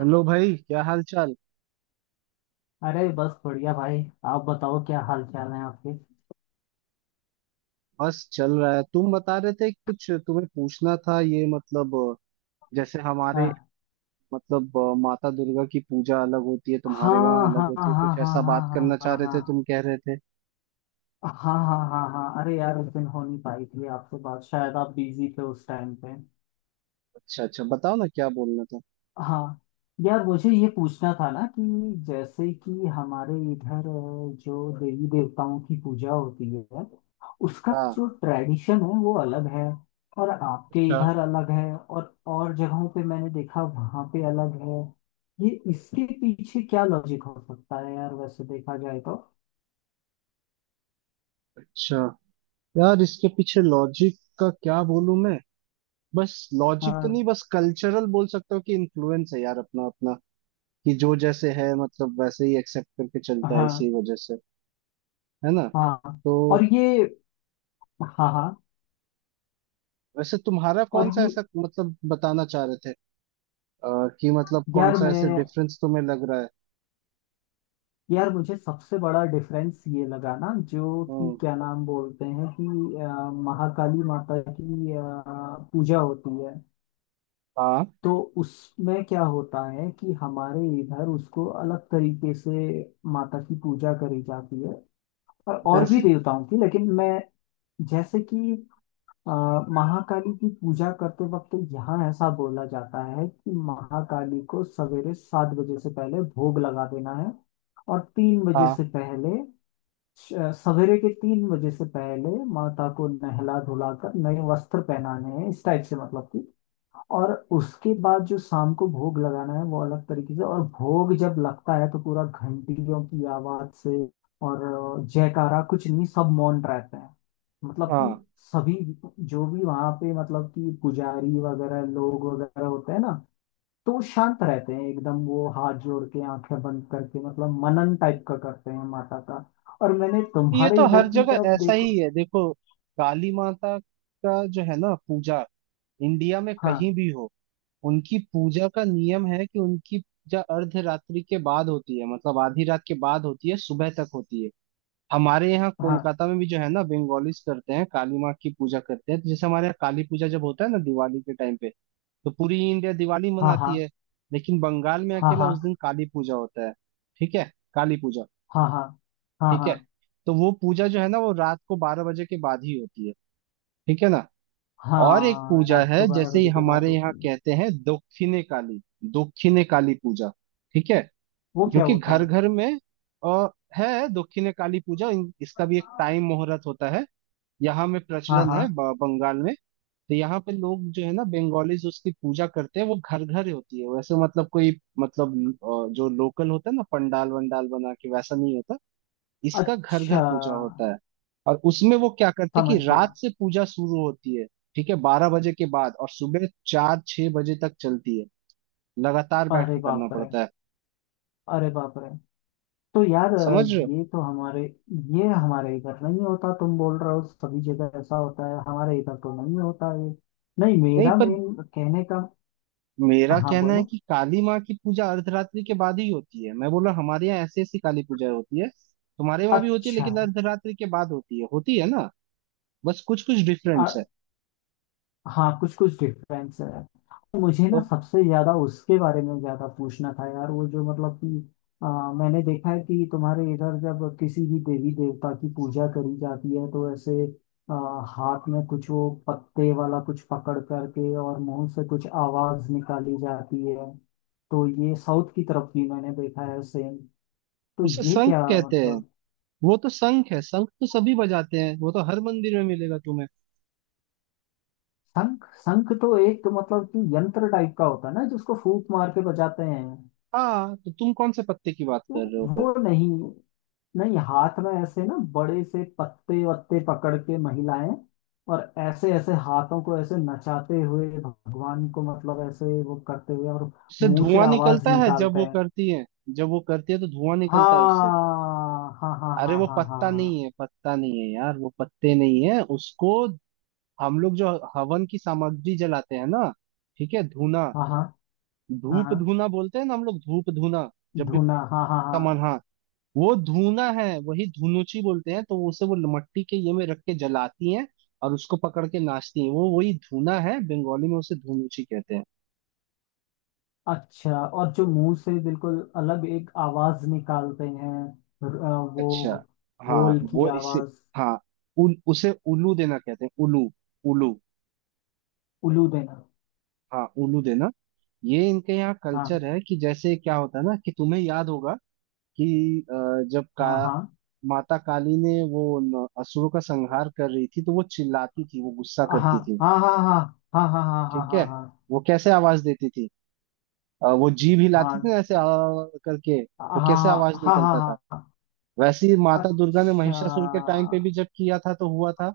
Hello भाई, क्या हाल चाल। अरे बस बढ़िया भाई। आप बताओ क्या हाल चाल है आपके। बस चल रहा है। तुम बता रहे थे कि कुछ तुम्हें पूछना था, ये मतलब जैसे हमारे, हाँ, मतलब माता दुर्गा की पूजा अलग होती है, तुम्हारे वहाँ हाँ, अलग हाँ, होती हाँ, है। कुछ हाँ, ऐसा हाँ, बात हाँ, करना चाह हाँ, रहे हाँ, थे, तुम कह रहे थे। हाँ, हाँ, हाँ, हाँ, हाँ। अरे यार, उस दिन हो नहीं पाई थी आपसे बात, शायद आप बिजी थे उस टाइम पे। अच्छा अच्छा, बताओ ना क्या बोलना था। हाँ। यार, मुझे ये पूछना था ना कि जैसे कि हमारे इधर, जो देवी देवताओं की पूजा होती है उसका हाँ। जो ट्रेडिशन है वो अलग है, और आपके अच्छा इधर अलग है, और जगहों पे मैंने देखा वहाँ पे अलग है। ये इसके पीछे क्या लॉजिक हो सकता है यार, वैसे देखा जाए तो। अच्छा। यार, इसके पीछे लॉजिक का क्या बोलूं मैं। बस। लॉजिक तो हाँ, नहीं, बस कल्चरल बोल सकता हूँ कि इन्फ्लुएंस है यार, अपना अपना। कि जो जैसे है मतलब वैसे ही एक्सेप्ट करके चलता है हाँ, इसी वजह से। है ना। हाँ। तो और ये। हाँ, हाँ। वैसे तुम्हारा कौन और सा ये। ऐसा मतलब बताना चाह रहे थे, कि मतलब कौन यार सा ऐसे मैं डिफरेंस तुम्हें लग रहा है। यार, मुझे सबसे बड़ा डिफरेंस ये लगा ना, जो कि हम्म। क्या नाम बोलते हैं कि अ, महाकाली माता की पूजा होती है। हाँ। तो उसमें क्या होता है कि हमारे इधर उसको अलग तरीके से माता की पूजा करी जाती है, और भी जैसे। देवताओं की, लेकिन मैं, जैसे कि अ, महाकाली की पूजा करते वक्त यहाँ ऐसा बोला जाता है कि महाकाली को सवेरे 7 बजे से पहले भोग लगा देना है, और 3 बजे हाँ से पहले श- सवेरे के 3 बजे से पहले माता को नहला धुलाकर नए वस्त्र पहनाने हैं, इस टाइप से मतलब कि। और उसके बाद जो शाम को भोग लगाना है वो अलग तरीके से, और भोग जब लगता है तो पूरा घंटियों की आवाज से, और जयकारा कुछ नहीं, सब मौन रहते हैं। मतलब कि हाँ। सभी जो भी वहां पे, मतलब कि पुजारी वगैरह लोग वगैरह होते हैं ना, तो वो शांत रहते हैं एकदम, वो हाथ जोड़ के आंखें बंद करके मतलब मनन टाइप का करते हैं माता का। और मैंने ये तुम्हारे तो हर इधर की जगह तरफ ऐसा देखो। ही है देखो। काली माता का जो है ना पूजा, इंडिया में कहीं हाँ, भी हो, उनकी पूजा का नियम है कि उनकी पूजा अर्धरात्रि के बाद होती है, मतलब आधी रात के बाद होती है, सुबह तक होती है। हमारे यहाँ हाँ, कोलकाता में भी जो है ना बंगालीज करते हैं, काली माँ की पूजा करते हैं। तो जैसे हमारे यहाँ काली पूजा जब होता है ना दिवाली के टाइम पे, तो पूरी इंडिया दिवाली हाँ, हाँ, मनाती है लेकिन बंगाल में हाँ, अकेला हाँ, उस दिन काली पूजा होता है। ठीक है। काली पूजा। हाँ, हाँ, हाँ, ठीक है। हाँ। तो वो पूजा जो है ना, वो रात को 12 बजे के बाद ही होती है। ठीक है ना। और एक हाँ, पूजा रात है, को बारह जैसे ही बजे के बाद हमारे यहाँ होती है। कहते हैं दक्षिणे काली। दक्षिणे काली पूजा। ठीक है। वो जो क्या कि होता है? घर घर में आ, है, दक्षिणे काली पूजा। इसका भी एक टाइम मुहूर्त होता है। यहाँ में हाँ, प्रचलन हाँ। है बंगाल में। तो यहाँ पे लोग जो है ना बंगालीज उसकी पूजा करते हैं, वो घर घर होती है। वैसे मतलब कोई, मतलब जो लोकल होता है ना पंडाल वंडाल बना के, वैसा नहीं होता। इसका घर घर अच्छा, पूजा होता है। और उसमें वो क्या करते हैं कि समझ गया। रात से पूजा शुरू होती है, ठीक है 12 बजे के बाद, और सुबह 4-6 बजे तक चलती है। लगातार बैठ अरे के करना बाप रे! पड़ता है। अरे बाप रे! तो यार, समझ रहे हो। ये तो हमारे ये हमारे इधर नहीं होता। तुम बोल रहे हो सभी जगह ऐसा होता है, हमारे इधर तो नहीं होता ये। नहीं, नहीं मेरा पर, मेन कहने का। मेरा हाँ, कहना है बोलो। कि काली माँ की पूजा अर्धरात्रि के बाद ही होती है। मैं बोला हमारे यहाँ ऐसी ऐसी काली पूजा होती है, तुम्हारे वहां भी होती है अच्छा। लेकिन अर्धरात्रि के बाद होती है। होती है ना। बस कुछ कुछ डिफरेंस है। हाँ, कुछ कुछ डिफरेंस है, मुझे ना तो सबसे ज्यादा उसके बारे में ज्यादा पूछना था यार, वो जो मतलब कि मैंने देखा है कि तुम्हारे इधर जब किसी भी देवी देवता की पूजा करी जाती है तो ऐसे आ, हाथ में कुछ वो पत्ते वाला कुछ पकड़ करके और मुंह से कुछ आवाज निकाली जाती है, तो ये साउथ की तरफ भी मैंने देखा है सेम। तो उसे ये शंख क्या कहते हैं। मतलब? वो तो शंख है, शंख तो सभी बजाते हैं, वो तो हर मंदिर में मिलेगा तुम्हें। शंख, शंख तो एक मतलब कि यंत्र टाइप का होता है ना जिसको फूंक मार के बजाते हैं। हाँ तो तुम कौन से पत्ते की बात वो कर रहे हो फिर। वो नहीं, नहीं, हाथ में ऐसे ना बड़े से पत्ते वत्ते पकड़ के महिलाएं, और ऐसे ऐसे हाथों को ऐसे नचाते हुए भगवान को मतलब ऐसे वो करते हुए, और उससे मुंह से धुआं आवाज निकलता है जब निकालते वो हैं। करती है। जब वो करती है तो धुआं हाँ, निकलता है उससे। हाँ, हाँ, अरे हाँ, वो हाँ, पत्ता नहीं हाँ, है, पत्ता नहीं है यार, वो पत्ते नहीं है उसको। हम लोग जो हवन की सामग्री जलाते हैं ना, ठीक है, धूना, हाँ, हाँ, हाँ, हाँ, धूप हाँ, धूना बोलते हैं ना हम लोग, धूप धूना। जब भी धुना, हाँ, हाँ, हाँ। तमन्हा वो धूना है, वही धुनुची बोलते हैं। तो उसे वो मट्टी के ये में रख के जलाती हैं, और उसको पकड़ के नाचती हैं। वो वही धूना है, बंगाली में उसे धुनुची कहते हैं। अच्छा, और जो मुंह से बिल्कुल अलग एक आवाज निकालते हैं, र- अ, अच्छा। वो हाँ। होल की वो इसे, आवाज। हाँ, उसे उल्लू देना कहते हैं, उल्लू। उल्लू। उलू देना। हाँ, उल्लू देना। ये इनके यहाँ हाँ, कल्चर है कि जैसे क्या होता है ना कि तुम्हें याद होगा कि जब का हाँ, हाँ, माता काली ने वो असुरों का संहार कर रही थी, तो वो चिल्लाती थी, वो गुस्सा हाँ, करती थी। हाँ, हाँ, हाँ, हाँ, हाँ, ठीक है। हाँ, हाँ, वो कैसे आवाज देती थी। वो जीभ हिलाती हाँ, थी ना ऐसे आ करके, हाँ, तो कैसे आवाज हाँ, हाँ, हाँ, हाँ, निकलता था। हाँ, हाँ। वैसे ही माता दुर्गा ने अच्छा, महिषासुर के टाइम पे भी जब किया था तो हुआ था।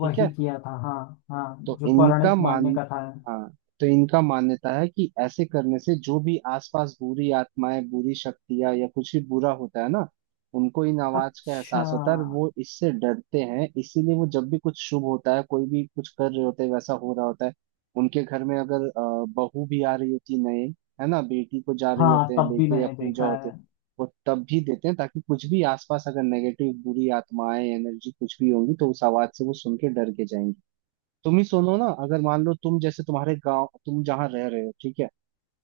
ठीक है। किया था। हाँ, हाँ, तो जो इनका पौराणिक मान मान्य कथा है। हाँ, तो इनका मान्यता है कि ऐसे करने से जो भी आसपास बुरी आत्माएं, बुरी शक्तियां या कुछ भी बुरा होता है ना, उनको इन आवाज का अच्छा। एहसास होता है, और वो इससे डरते हैं। इसीलिए वो जब भी कुछ शुभ होता है, कोई भी कुछ कर रहे होते हैं, वैसा हो रहा होता है, उनके घर में, अगर बहू भी आ रही होती नए, है ना, बेटी को जा रही हाँ, होते हैं तब भी लेके, या मैंने पूजा देखा होते हैं, है। वो तब भी देते हैं, ताकि कुछ भी आसपास अगर नेगेटिव बुरी आत्माएं, एनर्जी कुछ भी होंगी तो उस आवाज से वो सुन के डर के जाएंगी। तुम ही सुनो ना, अगर मान लो तुम, जैसे तुम्हारे गांव तुम जहाँ रह रहे हो, ठीक है,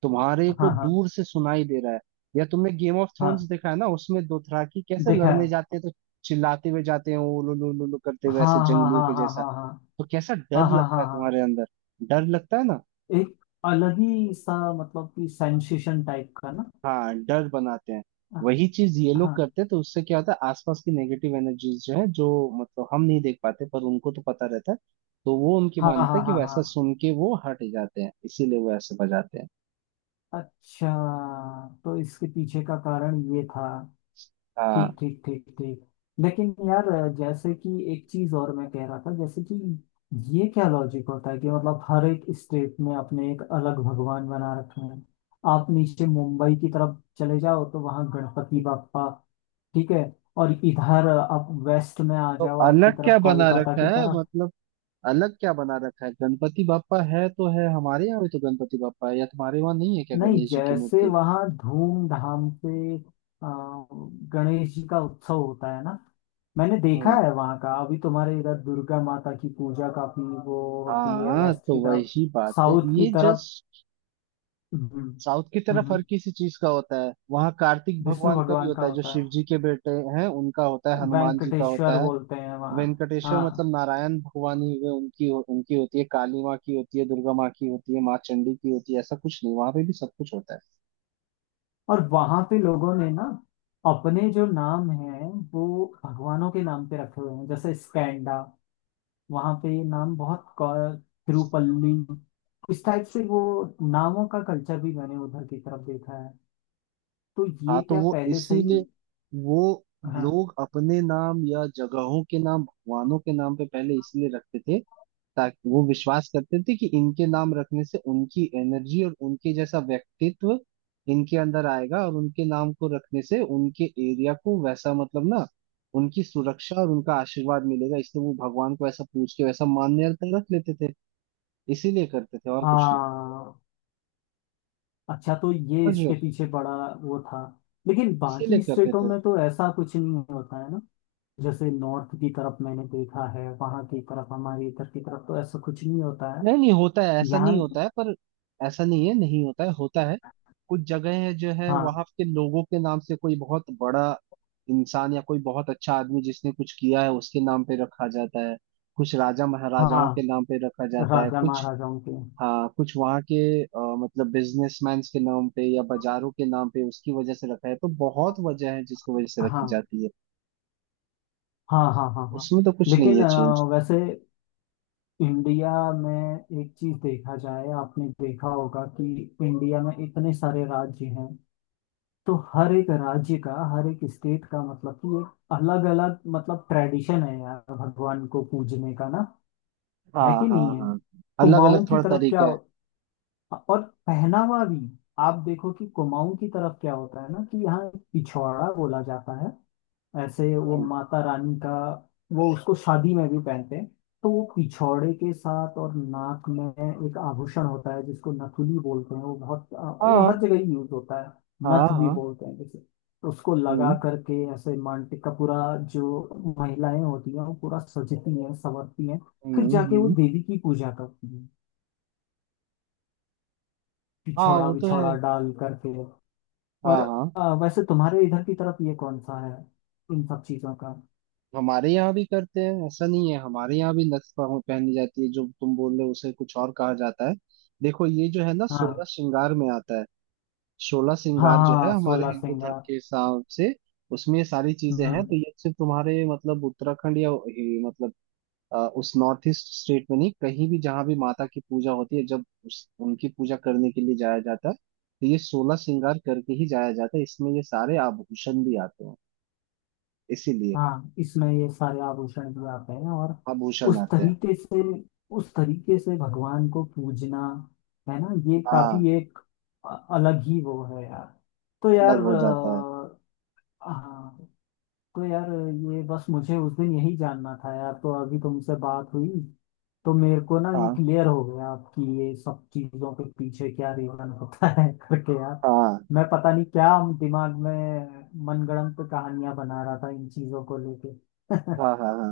तुम्हारे को हाँ, हाँ, दूर से सुनाई दे रहा है, या तुमने गेम ऑफ थ्रोन्स हाँ, देखा है ना, उसमें दोथराकी कैसे देखा है। लड़ने जाते हैं, तो चिल्लाते हुए जाते हैं, उलू लू लू लू करते हुए हाँ, ऐसे हाँ, जंगलियों हाँ, के हाँ, जैसा। हाँ, हाँ, तो कैसा डर हाँ, हाँ, हाँ, लगता है हाँ। तुम्हारे अंदर। डर लगता है ना। एक अलग ही सा मतलब कि सेंसेशन टाइप का ना। हाँ, डर बनाते हैं। हाँ, वही चीज ये लोग हाँ, करते हैं, तो उससे क्या होता है, आसपास की नेगेटिव एनर्जीज जो है, जो मतलब हम नहीं देख पाते पर उनको तो पता रहता है। तो वो उनकी हाँ, हाँ, मान्यता है कि हाँ, वैसा हाँ। सुन के वो हट जाते हैं, इसीलिए वो ऐसे बजाते हैं। अच्छा, तो इसके पीछे का कारण ये था। ठीक, हाँ। ठीक, ठीक, ठीक। लेकिन यार, जैसे कि एक चीज और मैं कह रहा था, जैसे कि ये क्या लॉजिक होता है कि मतलब हर एक स्टेट में अपने एक अलग भगवान बना रखे हैं। आप नीचे मुंबई की तरफ चले जाओ तो वहाँ गणपति बाप्पा। ठीक है। और इधर आप वेस्ट में आ तो जाओ, आपकी अलग क्या तरफ, बना कोलकाता की रखा है तरफ। मतलब, अलग क्या बना रखा है। गणपति बापा है तो है हमारे यहाँ भी, तो गणपति बापा है, या तुम्हारे वहाँ नहीं है क्या नहीं, गणेश जी की जैसे मूर्ति। वहाँ धूमधाम से गणेश जी का उत्सव होता है ना, मैंने देखा हम्म। है वहां का। अभी तुम्हारे इधर दुर्गा माता की पूजा काफी वो होती है, हाँ वेस्ट तो की तरफ। वही बात है साउथ की ये तरफ। जस्ट। हम्म। साउथ की तरफ हम्म, हर किसी चीज का होता है, वहाँ कार्तिक विष्णु भगवान का भी भगवान का होता है, जो होता शिव जी के बेटे हैं, उनका होता है, है, हनुमान जी का वेंकटेश्वर होता है। बोलते हैं वहाँ। वेंकटेश्वर हाँ। मतलब नारायण भगवान ही हुए, उनकी उनकी होती है, काली माँ की होती है, दुर्गा माँ की होती है, माँ चंडी की होती है। ऐसा कुछ नहीं, वहां पे भी सब कुछ होता और वहां पे लोगों ने ना अपने जो नाम है वो भगवानों के नाम पे रखे हुए हैं, जैसे स्कैंडा, वहां पे ये नाम बहुत तिरुपल्ली, इस टाइप से है। वो नामों का कल्चर भी मैंने उधर की तरफ देखा है। तो ये हाँ, तो क्या वो पहले से ही? इसीलिए वो हाँ, लोग अपने नाम या जगहों के नाम भगवानों के नाम पे पहले इसलिए रखते थे, ताकि वो विश्वास करते थे कि इनके नाम रखने से उनकी एनर्जी और उनके जैसा व्यक्तित्व इनके अंदर आएगा, और उनके नाम को रखने से उनके एरिया को वैसा, मतलब ना, उनकी सुरक्षा और उनका आशीर्वाद मिलेगा। इसलिए वो भगवान को ऐसा पूछ के वैसा मान्य रख लेते थे। इसीलिए करते थे, और कुछ नहीं। हाँ। अच्छा, तो ये समझ रहे इसके हो। पीछे बड़ा वो था। लेकिन इसीलिए बाकी करते स्टेटों थे। में तो ऐसा कुछ नहीं होता है ना, जैसे नॉर्थ की तरफ मैंने देखा है वहां की तरफ, हमारी इधर की तरफ तो ऐसा कुछ नहीं होता है। नहीं, नहीं होता है, ऐसा यहाँ। नहीं होता है पर, ऐसा नहीं है, नहीं होता है, होता है। कुछ जगह है जो है हाँ, वहां के लोगों के नाम से, कोई बहुत बड़ा इंसान या कोई बहुत अच्छा आदमी जिसने कुछ किया है उसके नाम पे रखा जाता है, कुछ राजा महाराजाओं के हाँ, नाम पे रखा जाता है, राजा कुछ, महाराजाओं के। हाँ, कुछ वहाँ के अ, मतलब बिजनेसमैन के नाम पे या बाजारों के नाम पे, उसकी वजह से रखा है। तो बहुत वजह है जिसकी वजह से रखी हाँ, जाती है। हाँ, हाँ, हाँ, हाँ। उसमें तो कुछ नहीं लेकिन है चेंज। वैसे इंडिया में एक चीज देखा जाए, आपने देखा होगा कि इंडिया में इतने सारे राज्य हैं। तो हर एक राज्य का, हर एक स्टेट का मतलब कि एक अलग अलग मतलब ट्रेडिशन है यार, भगवान को पूजने का ना, है हाँ कि हाँ नहीं है? हाँ। अलग कुमाऊं अलग की थोड़ा तरफ क्या तरीका है। हो- और पहनावा भी। आप देखो कि कुमाऊं की तरफ क्या होता है ना कि यहाँ पिछवाड़ा बोला जाता है, ऐसे वो हम्म। माता रानी का। वो उसको शादी में भी पहनते हैं, तो वो पिछौड़े के साथ। और नाक में एक आभूषण होता है जिसको नथुली बोलते हैं, वो बहुत वो हाँ हर जगह ही यूज होता है, हाँ नथ भी हाँ। बोलते हैं जैसे। तो उसको लगा हम्म करके ऐसे मांटिक का पूरा, जो महिलाएं होती हैं वो पूरा सजती हैं संवरती हैं, फिर हम्म जाके वो हम्म। देवी की पूजा करती हैं, हाँ, पिछौड़ा वो तो विछौड़ा है। डाल करके। और हाँ हाँ। वैसे तुम्हारे इधर की तरफ ये कौन सा है, इन सब चीजों का? हमारे यहाँ भी करते हैं, ऐसा नहीं है। हमारे यहाँ भी नथ पहनी जाती है, जो तुम बोल रहे हो उसे कुछ और कहा जाता है। देखो, ये जो है ना, सोलह हाँ, श्रृंगार में आता है। सोलह हाँ, श्रृंगार जो है हाँ, हमारे सोलह हिंदू धर्म सिंगर के हिसाब से, उसमें ये सारी चीजें हैं। हम्म, तो ये सिर्फ तुम्हारे मतलब उत्तराखंड या मतलब उस नॉर्थ ईस्ट स्टेट में नहीं, कहीं भी जहां भी माता की पूजा होती है, जब उस उनकी पूजा करने के लिए जाया जाता है, तो ये सोलह श्रृंगार करके ही जाया जाता है। इसमें ये सारे आभूषण भी आते हैं। इसीलिए हाँ, इसमें ये सारे आभूषण भी आते हैं, और आभूषण उस आते हैं। तरीके से, उस तरीके से भगवान को पूजना, है ना? ये हाँ। काफी एक अलग ही वो है यार। तो अलग यार, हो जाता है। हाँ, तो यार, ये बस मुझे उस दिन यही जानना था यार, तो अभी तुमसे बात हुई तो मेरे को ना ये हाँ क्लियर हो गया आपकी ये सब चीजों के पीछे क्या रीजन होता है करके यार। हाँ मैं पता नहीं क्या दिमाग में मनगढ़ंत कहानियां बना रहा था इन चीजों को लेके। हाँ हाँ हाँ।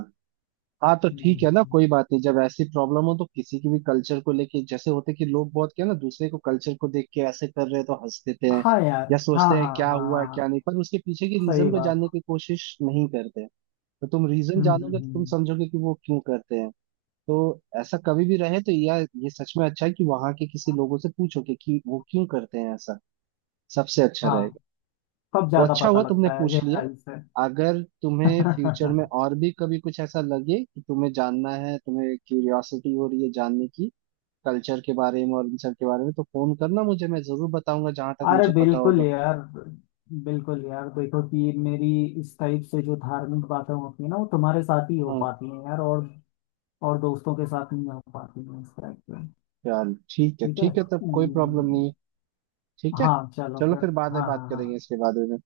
हाँ तो ठीक है ना, हम्म, कोई बात नहीं। जब ऐसी प्रॉब्लम हो तो किसी की भी कल्चर को लेके, जैसे होते कि लोग बहुत क्या ना, दूसरे को कल्चर को देख के ऐसे कर रहे हैं तो हंस देते हैं, हाँ यार, या हाँ, सोचते हैं हाँ, हाँ, क्या हुआ हाँ, क्या नहीं, हाँ, पर उसके पीछे की सही रीजन को जानने बात। की कोशिश नहीं करते। तो तुम रीजन हम्म, हम्म, जानोगे तो तुम समझोगे कि वो क्यों करते हैं। तो ऐसा कभी भी रहे तो, या ये सच में अच्छा है कि वहां के किसी लोगों से पूछोगे कि वो क्यों करते हैं ऐसा, सबसे अच्छा हाँ, रहेगा। तब तो ज्यादा अच्छा पता हुआ तुमने लगता है पूछ लिया। गहराई से। अगर तुम्हें फ्यूचर में और भी कभी कुछ ऐसा लगे कि तुम्हें जानना है, तुम्हें क्यूरियोसिटी हो रही है जानने की, कल्चर के बारे में और इन सब के बारे में, तो फोन करना मुझे, मैं जरूर बताऊंगा जहां तक अरे मुझे पता बिल्कुल होगा। यार! बिल्कुल यार, देखो कि मेरी इस टाइप से जो धार्मिक बातें होती है ना वो तुम्हारे साथ ही हो हाँ। पाती हैं यार, और दोस्तों के साथ नहीं हो पाती हैं इस टाइप से। चल ठीक है, ठीक है। ठीक है, तब कोई प्रॉब्लम नहीं है। ठीक है। हाँ, चलो चलो फिर। फिर बाद में हाँ, बात हाँ, करेंगे हाँ। इसके बारे में।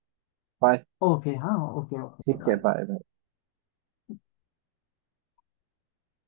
Bye. ओके, हाँ, ओके, ठीक है, ओके। Bye bye.